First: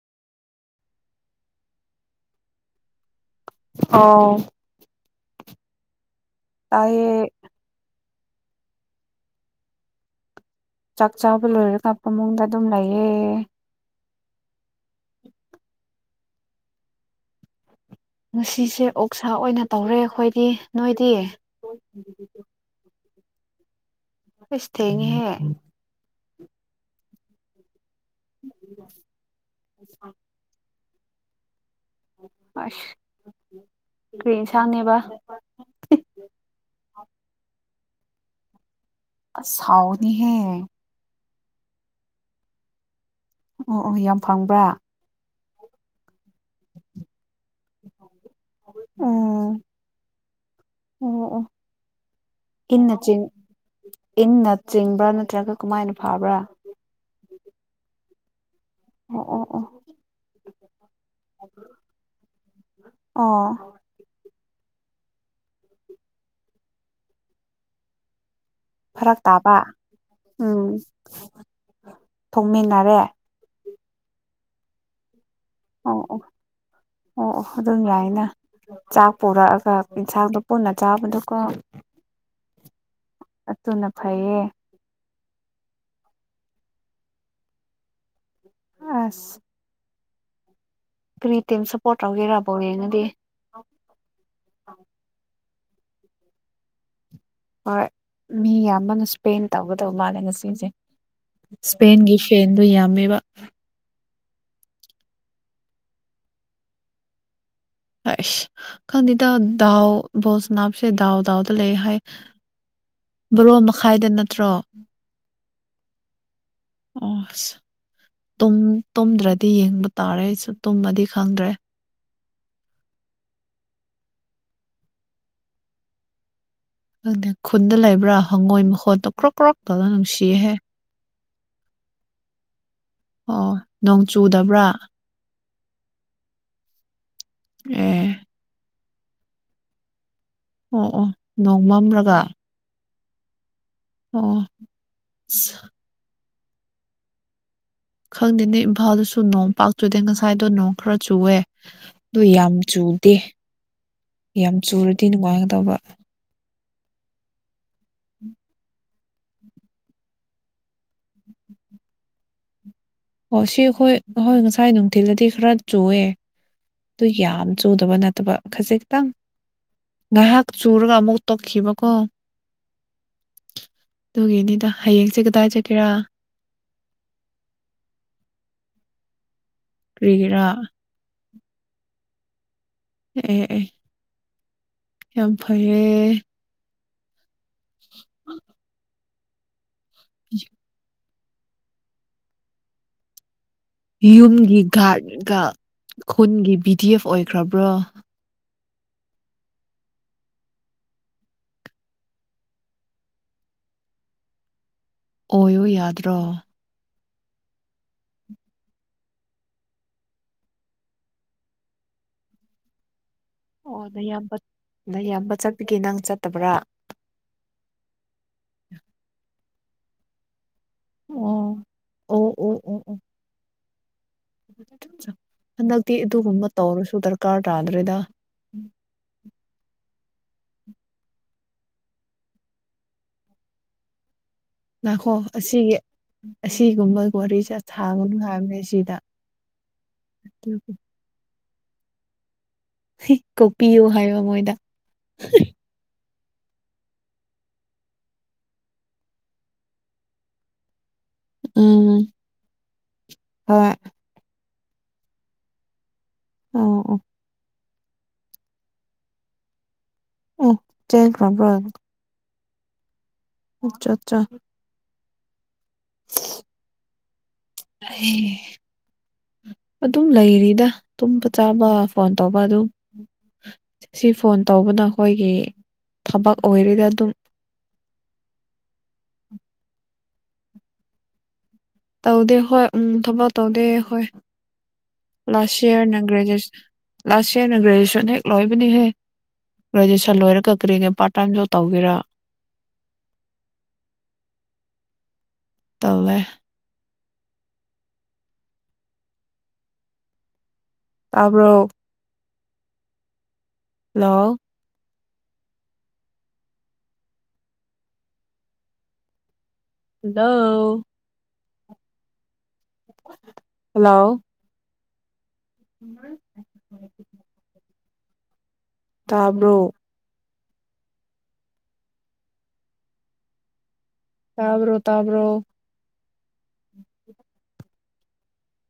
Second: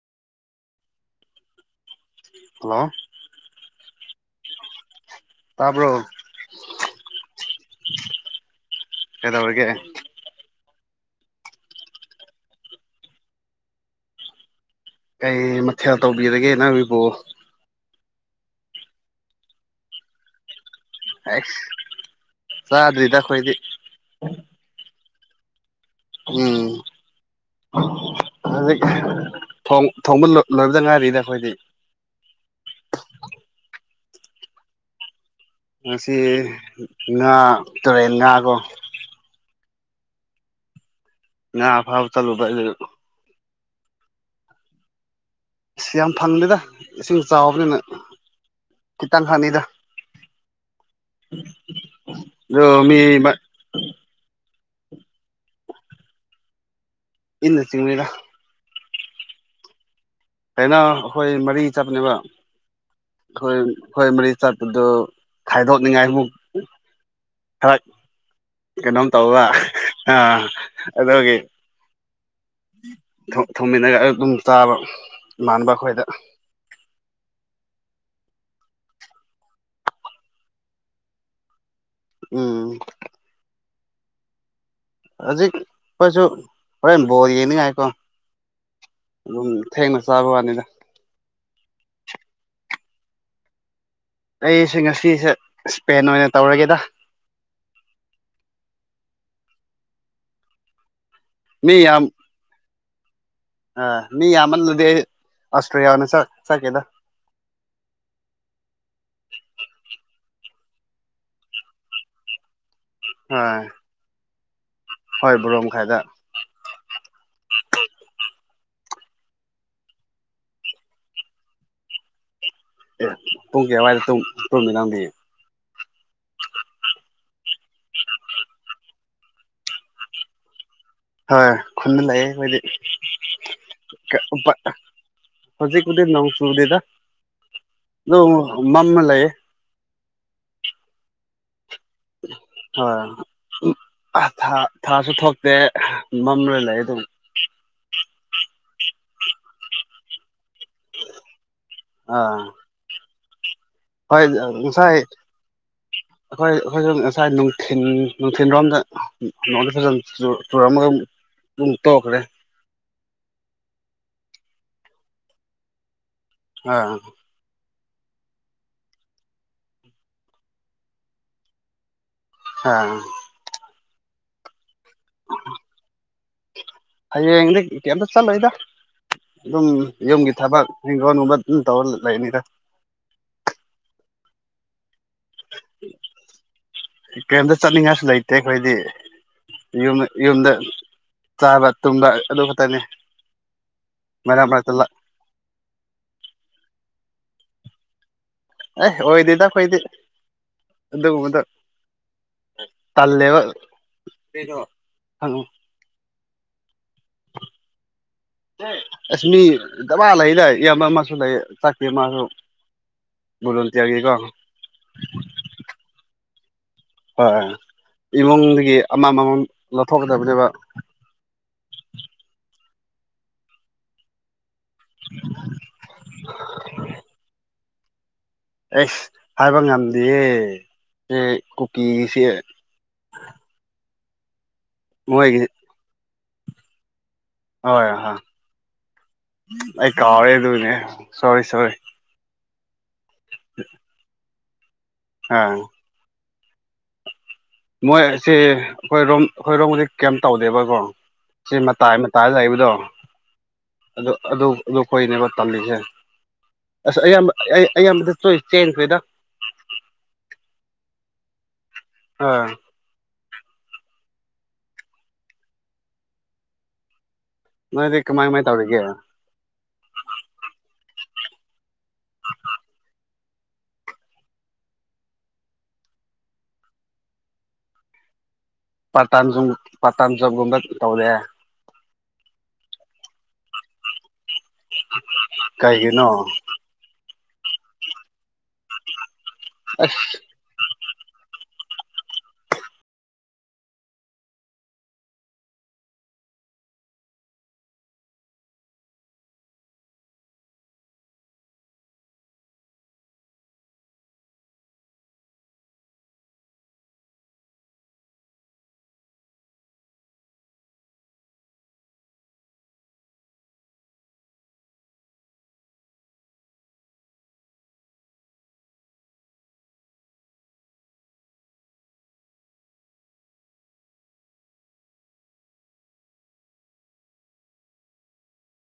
hello ꯑꯥꯎ ꯇꯔꯕꯣ ꯇꯌꯦ ꯀꯗꯧꯔꯒ ꯆꯥꯛ ꯆꯥꯕ ꯂꯣꯏꯔ ꯀꯥꯞꯄ ꯃꯑꯣꯡꯗ ꯑꯗꯨꯝ ꯂꯩꯌꯦꯦ ꯀꯩ ꯃꯊꯦꯜ ꯇꯧꯕꯤꯔꯒꯦ ꯅꯪꯣꯏꯕꯨꯣ ꯉꯁꯤꯁꯦ ꯑꯣꯛꯁꯥ ꯑꯣꯏꯅ ꯇꯧꯔꯦ ꯑꯩꯈꯣꯏꯗꯤ ꯅꯣꯏꯗꯤ ꯑꯦꯁ ꯆ ꯑꯗꯨꯔꯤꯗꯈꯣꯏꯣꯏꯗꯤ ꯍ ꯎꯝ ꯍꯧꯖꯤꯛ ꯊꯣꯡꯕ ꯂꯣꯏꯕꯗ ꯉꯥꯏꯔꯤꯅ ꯑꯩꯈꯣꯏꯗꯤ ꯀꯔꯤ ꯁꯅꯦꯕ ꯉꯁꯤ ꯉꯥ ꯇꯨꯔꯦꯟ ꯉꯥꯀꯣ ꯁꯥꯥꯎꯅꯤꯍꯦ ꯅ ꯐꯥꯎ ꯆꯂꯨ ꯑꯣ ꯑꯣ ꯌꯥꯝ ꯐꯪꯕ꯭ꯔꯥ ꯁꯤ ꯌꯥꯝ ꯐꯪꯗꯦꯗ ꯏꯁꯤꯡ ꯆꯥꯎꯕꯅꯤꯅ ꯈꯤꯇꯪ ꯎꯝ ꯍꯪꯉꯤꯗ ꯑꯣ ꯑꯣ ꯔꯣ ꯏꯟꯅ ꯃꯤ ꯆꯤꯡ ꯏꯟꯅ ꯆꯤꯡꯕ꯭ꯔꯥ ꯅꯠꯇ꯭ꯔꯒ ꯀꯃꯥꯏꯅ ꯐꯕ꯭ꯔꯥ ꯏꯟꯅ ꯁꯤꯤꯡꯤꯡꯃꯤꯔ ꯑꯣ ꯑꯣ ꯑꯣ ꯑꯩꯅ ꯑꯩꯈꯣꯏ ꯃꯔꯤ ꯆꯠꯄꯅꯦꯕ ꯑꯣ ꯑꯩꯈꯣꯏ ꯑꯩꯈꯣꯏ ꯃꯔꯤ ꯆꯠꯄꯗꯨ ꯈꯥꯏꯗꯣꯛꯅꯤꯡꯉꯥꯏ ꯑꯃꯨꯛ ꯈꯔ ꯀꯩꯅꯣꯝ ꯐꯔꯛ ꯇꯧꯕ ꯇꯥꯕ ꯑꯥ ꯎꯝ ꯑꯗꯨꯒꯤ ꯊꯣꯡꯃꯤꯟꯅꯔꯦ ꯊꯣꯝꯃꯤꯟꯅꯒ ꯑꯌꯨꯛ ꯑꯗꯨꯝ ꯆꯥꯕ ꯏꯃꯥꯟꯅꯕ ꯑꯣ ꯑꯩꯈꯣꯏꯗ ꯑꯣ ꯑꯣ ꯑꯣ ꯑꯗꯨꯝ ꯌꯥꯏꯅ ꯆꯥꯛ ꯄꯨꯣꯔꯛꯑꯒ ꯌꯦꯟꯁꯥꯡꯇ ꯄꯨꯟꯅ ꯆꯥꯕꯗꯨꯀꯣ ꯎꯝ ꯅ ꯐꯩꯌꯦ ꯍꯧꯖꯤꯛ ꯑꯩꯈꯣꯏꯁꯨ ꯍꯣꯔꯦꯟ ꯕꯣꯔ ꯌꯦꯡꯅꯤꯡꯉꯥꯏꯀꯣ ꯑꯁ ꯑꯗꯨꯝ ꯊꯦꯡꯅ ꯆꯥꯕ ꯋꯥꯅꯤꯗ ꯇ ꯁꯄꯣꯔꯠ ꯇꯧꯒꯦꯔꯔꯕꯧ ꯌꯦꯡꯅꯗꯤ ꯑꯩꯁꯦ ꯉꯁꯤꯁꯦ ꯏꯁꯄꯦꯟ ꯑꯣꯏꯅ ꯇꯧꯔꯒꯦꯗ ꯍꯣꯏ ꯃꯤ ꯌꯥꯝꯌꯥꯝꯕꯅ ꯏꯁꯄꯦꯟ ꯇꯧꯒꯗꯕ ꯃꯥꯜꯂꯦ ꯉꯁꯤꯁꯦ ꯏꯁꯄꯦꯟꯒꯤ ꯐꯦꯟꯗꯨ ꯌꯥꯝꯃꯦꯕ ꯑ ꯃꯤ ꯌꯥꯃꯜ ꯅꯗꯤꯦ ꯑꯣꯁꯇ꯭ꯔꯦꯂꯤꯌꯥ ꯋꯥꯅ ꯆ ꯆꯀꯦꯗ ꯑꯦꯁ ꯀꯥꯟ ꯏꯗ ꯗꯎ ꯕꯣꯜꯁ ꯅꯥꯞꯁꯦ ꯗꯥꯎ ꯗꯥꯎꯗ ꯂꯩ ꯍꯥꯏ ꯕꯣꯔꯣ ꯑꯥ ꯃꯈꯥꯏꯗ ꯅꯠꯇ꯭ꯔꯣ ꯍꯣꯏ ꯕꯣꯔꯣꯝꯈꯥꯏꯗ ꯑꯁ ꯇꯨꯝꯗ꯭ꯔꯗꯤ ꯌꯦꯡꯕ ꯇꯥꯔꯦ ꯑꯩꯁꯨ ꯇꯨꯝꯃꯗꯤ ꯈꯪꯗ꯭ꯔꯦ ꯑꯦ ꯄꯨꯡ ꯀ ꯑꯗꯨꯋꯥꯏꯗ ꯇꯨꯝꯃꯤ ꯅꯪꯗꯤ ꯑꯗꯨꯪꯗ ꯈꯨꯟꯗ ꯂꯩꯕ꯭ꯔꯥ ꯍꯪꯉꯣꯏ ꯃꯈꯣꯠꯇꯣ ꯀ꯭ꯔꯛ ꯀ꯭ꯔꯛꯇꯅ ꯅꯨꯡꯁꯤꯍꯦ ꯍꯣꯏ ꯈꯨꯅ ꯂꯥꯛꯑꯦ ꯑꯩꯣꯏꯗꯤ ꯑꯣ ꯅꯣꯡ ꯆꯨꯗꯕ꯭ꯔꯥ ꯍꯧꯖꯤ ꯀꯗꯗ ꯅꯪ ꯆꯗꯗ ꯑꯦ ꯅ ꯃꯃ ꯂꯩ ꯑꯣ ꯑꯣ ꯅꯣꯡ ꯃꯝꯂꯒ ꯍꯣꯏ ꯊꯥꯁꯨ ꯑꯁ ꯊꯣꯛꯇꯦ ꯃꯝ ꯂꯩ ꯂꯩ ꯑꯗꯨꯝ ꯈꯪꯗꯦꯅꯦ ꯏꯝꯐꯥꯜꯗꯁꯨ ꯅꯣꯡ ꯄꯥꯛꯇꯨꯗꯦ ꯉꯁꯥꯏ ꯑꯗꯨꯅꯣ ꯈꯔ ꯆꯨꯑꯦ ꯑꯗꯨ ꯌꯥꯝ ꯆꯨꯗꯦ ꯌꯥꯝ ꯍꯣꯏꯁꯥꯏꯦ ꯆꯨꯔꯗꯤ ꯅꯨꯡꯉꯥꯏꯒꯗꯕ ꯑꯩꯈꯣꯏ ꯑꯩꯈꯣꯏꯁꯨ ꯉꯁꯥꯏ ꯅꯨꯡꯊꯜ ꯅꯨꯡꯊꯤꯜꯔꯣꯝꯗ ꯅꯉꯣꯟꯗ ꯐꯖ ꯇꯣꯔꯥꯃ ꯇꯧꯈꯔꯦ ꯑꯣ ꯁꯤ ꯑꯩꯈꯣꯏ ꯑꯩꯈꯣꯏ ꯉꯁꯥꯏ ꯅꯨꯡꯊꯤꯜꯗꯗꯤ ꯈꯔ ꯆꯨꯑꯦ ꯑꯥ ꯑꯗꯨ ꯌꯥꯝ ꯆꯨꯗꯕ ꯅꯠꯇꯕ ꯈꯖꯤꯛꯇꯪ ꯉꯥꯏꯍꯥꯛ ꯆꯨꯔꯒ ꯑꯃꯨꯛ ꯇꯣꯛꯈꯤꯕꯀꯣ ꯑꯥ ꯑꯗꯨꯒꯤꯅꯤꯗ ꯍꯌꯦꯡꯁꯦ ꯀꯗꯥꯏ ꯆꯠꯒꯦꯔꯥ ꯍꯌꯦꯡꯗꯤ ꯀꯩꯝꯇ ꯆꯠꯂꯣꯏꯗ ꯑꯗꯨꯝ ꯌꯨꯝꯒꯤ ꯊꯕꯛ ꯍꯤꯡꯒꯣꯒꯨꯝꯕ ꯑꯗꯨꯝ ꯇꯧꯔ ꯂꯩꯅꯤꯗ ꯎꯝ ꯎꯝ ꯌꯥꯝ ꯐꯩꯌꯦ ꯀꯔꯤꯝꯇ ꯆꯠꯅꯤꯡꯉꯥꯏꯁꯨ ꯂꯩꯇꯦ ꯑꯩꯈꯣꯏꯗꯤ ꯌꯨꯝ ꯌꯨꯝꯗ ꯆꯥꯕ ꯇꯨꯝꯕ ꯑꯗꯨ ꯈꯛꯇꯅꯤ ꯃꯔꯛ ꯌꯨꯝꯒꯤ ꯃꯔꯛꯇ ꯂꯥꯛ ꯒꯥꯥꯔꯠꯒ ꯈꯨꯟꯒꯤ ꯕꯤ ꯗꯤ ꯑꯦꯐ ꯑꯣꯏꯈ꯭ꯔꯕ꯭ꯔꯣ ꯑꯦ ꯑꯣꯏꯗꯤꯗꯈꯣꯏꯗꯤ ꯑꯗꯨꯒꯨꯝꯕꯗ ꯇꯂꯦꯕ ꯑꯣꯏꯌꯣ ꯌꯥꯗ꯭ꯔꯣ [inaudible] ꯑꯁ ꯃꯤ ꯗꯃ ꯂꯩꯗ ꯏꯌꯥꯝꯕ ꯑꯃꯁꯨ ꯂꯩ ꯆꯥꯛꯇꯦ ꯃꯥꯁꯨ [inaudible] ꯑꯣ ꯅꯪ ꯚꯣꯂꯨꯟꯇꯤꯌꯔꯒꯤꯀꯣ ꯏꯌꯥꯝꯕ ꯅ ꯏꯌꯥꯝꯕ ꯆꯠꯄꯤꯒꯦ ꯅꯪ ꯆꯠꯇꯕ꯭ꯔꯥ ꯍꯣꯏ ꯏꯃꯨꯡꯗꯒꯤ ꯑꯃꯃꯃꯝ ꯂꯧꯊꯣꯛꯀꯗꯕꯅꯦꯕ ꯑꯣ ꯑꯣ ꯑꯣ ꯑꯣ ꯑꯣ ꯍꯟꯗꯛꯇꯤ ꯑꯗꯨꯒꯨꯝꯕ ꯇꯧꯔꯁꯨ ꯗꯔꯀꯥꯔ ꯇꯥꯗ꯭ꯔꯦꯗ ꯑꯦꯁ ꯍꯥꯏꯕ ꯌꯥꯝꯅꯤ ꯀꯨꯀꯤꯁꯤ ꯅꯥꯈꯣ ꯃꯣꯏꯒꯤ ꯑꯁꯤꯒꯤ ꯑꯁꯤꯒꯨꯝꯕ ꯋꯥꯔꯤꯁꯦ ꯍꯣꯏ ꯍ ꯁꯥꯒꯅꯨ ꯍꯥꯏꯕꯅꯦ ꯁꯤꯗ ꯑꯩ ꯀꯥꯎꯔꯦ ꯑꯗꯨꯅꯦ ꯁꯣꯔꯤ ꯁꯣꯔꯤ ꯀꯣꯛꯄꯤꯌꯣ ꯍꯥꯏꯌꯣ ꯃꯣꯏꯗ ꯑꯥ ꯃꯣꯏ ꯁꯤꯦ ꯑꯩꯈꯣꯏꯔꯣꯝ ꯑꯩꯈꯣꯏꯔꯣꯝꯗꯤ ꯀꯦꯝ ꯇꯧꯗꯦꯕꯀꯣ ꯁꯤ ꯃꯇꯥꯏ ꯎꯝ ꯃꯇꯥꯏ ꯂꯩꯕꯗꯣ ꯍꯣꯏ ꯑꯗꯨ ꯑꯗꯨ ꯑꯗꯨ ꯑꯩꯈꯣꯏꯅꯦꯕ ꯇꯝꯜꯂꯤꯁꯦ ꯑꯣ ꯑꯁ ꯑꯣ ꯑꯌꯥꯝꯕ ꯑꯩ ꯑ ꯃ ꯆꯣꯏ ꯆꯦꯟꯖ ꯀꯗ ꯑꯣ꯭ꯔꯝꯣ ꯑꯥ ꯑꯆꯥ ꯑꯠꯆꯥ ꯅꯣꯏꯗꯤ ꯀꯃꯥꯏ ꯀꯃꯥꯏ ꯇꯧꯔꯤꯒꯦ [inaudible] ꯑꯗꯨꯝ ꯂꯩꯔꯤꯗ ꯇꯨꯝꯕ ꯆꯥꯕ ꯐꯣꯟ ꯇꯧꯕ ꯑꯗꯨꯝ ꯁꯤ ꯐꯣꯟ ꯇꯧꯕꯅ ꯑꯩꯈꯣꯏꯒꯤ ꯊꯕꯛ ꯑꯣꯏꯔꯗꯤ ꯑꯗꯨꯝ ꯄꯇꯥ ꯄꯥꯇꯥꯝ ꯖꯣꯕꯒꯨꯝꯕ ꯇꯧꯔꯦ ꯇꯧꯗꯦ ꯍꯣꯏ ꯎꯝ ꯊꯕꯛ ꯇꯧꯗꯦ ꯍꯣꯏ ꯂꯥꯁ ꯏꯌꯔ ꯀꯩꯒꯤꯅꯣ ꯅ ꯭ꯔꯦꯖꯨꯁꯟ ꯂꯥꯁ ꯏꯔ ꯅ ꯭ꯔꯦꯖꯨꯌꯦꯁꯟ ꯍꯦꯛ ꯂꯣꯏꯕꯅꯤꯍꯦ ꯑꯁ ꯔꯣꯏꯖꯁꯟ ꯂꯣꯏꯔ ꯀꯛꯀ꯭ꯔꯤꯉ ꯄꯥꯔꯠ ꯇꯥꯏꯝꯁꯨ ꯇꯧꯒꯦꯔ ꯇꯠꯂꯦ ꯇꯕ꯭ꯔꯣ ꯍꯂꯣ ꯂ [inaudible] ꯍꯜꯂꯣ ꯎ ꯇꯥꯕ꯭ꯔꯣ ꯇꯥꯕ꯭ꯔꯣ ꯇꯥꯕ꯭ꯔꯣ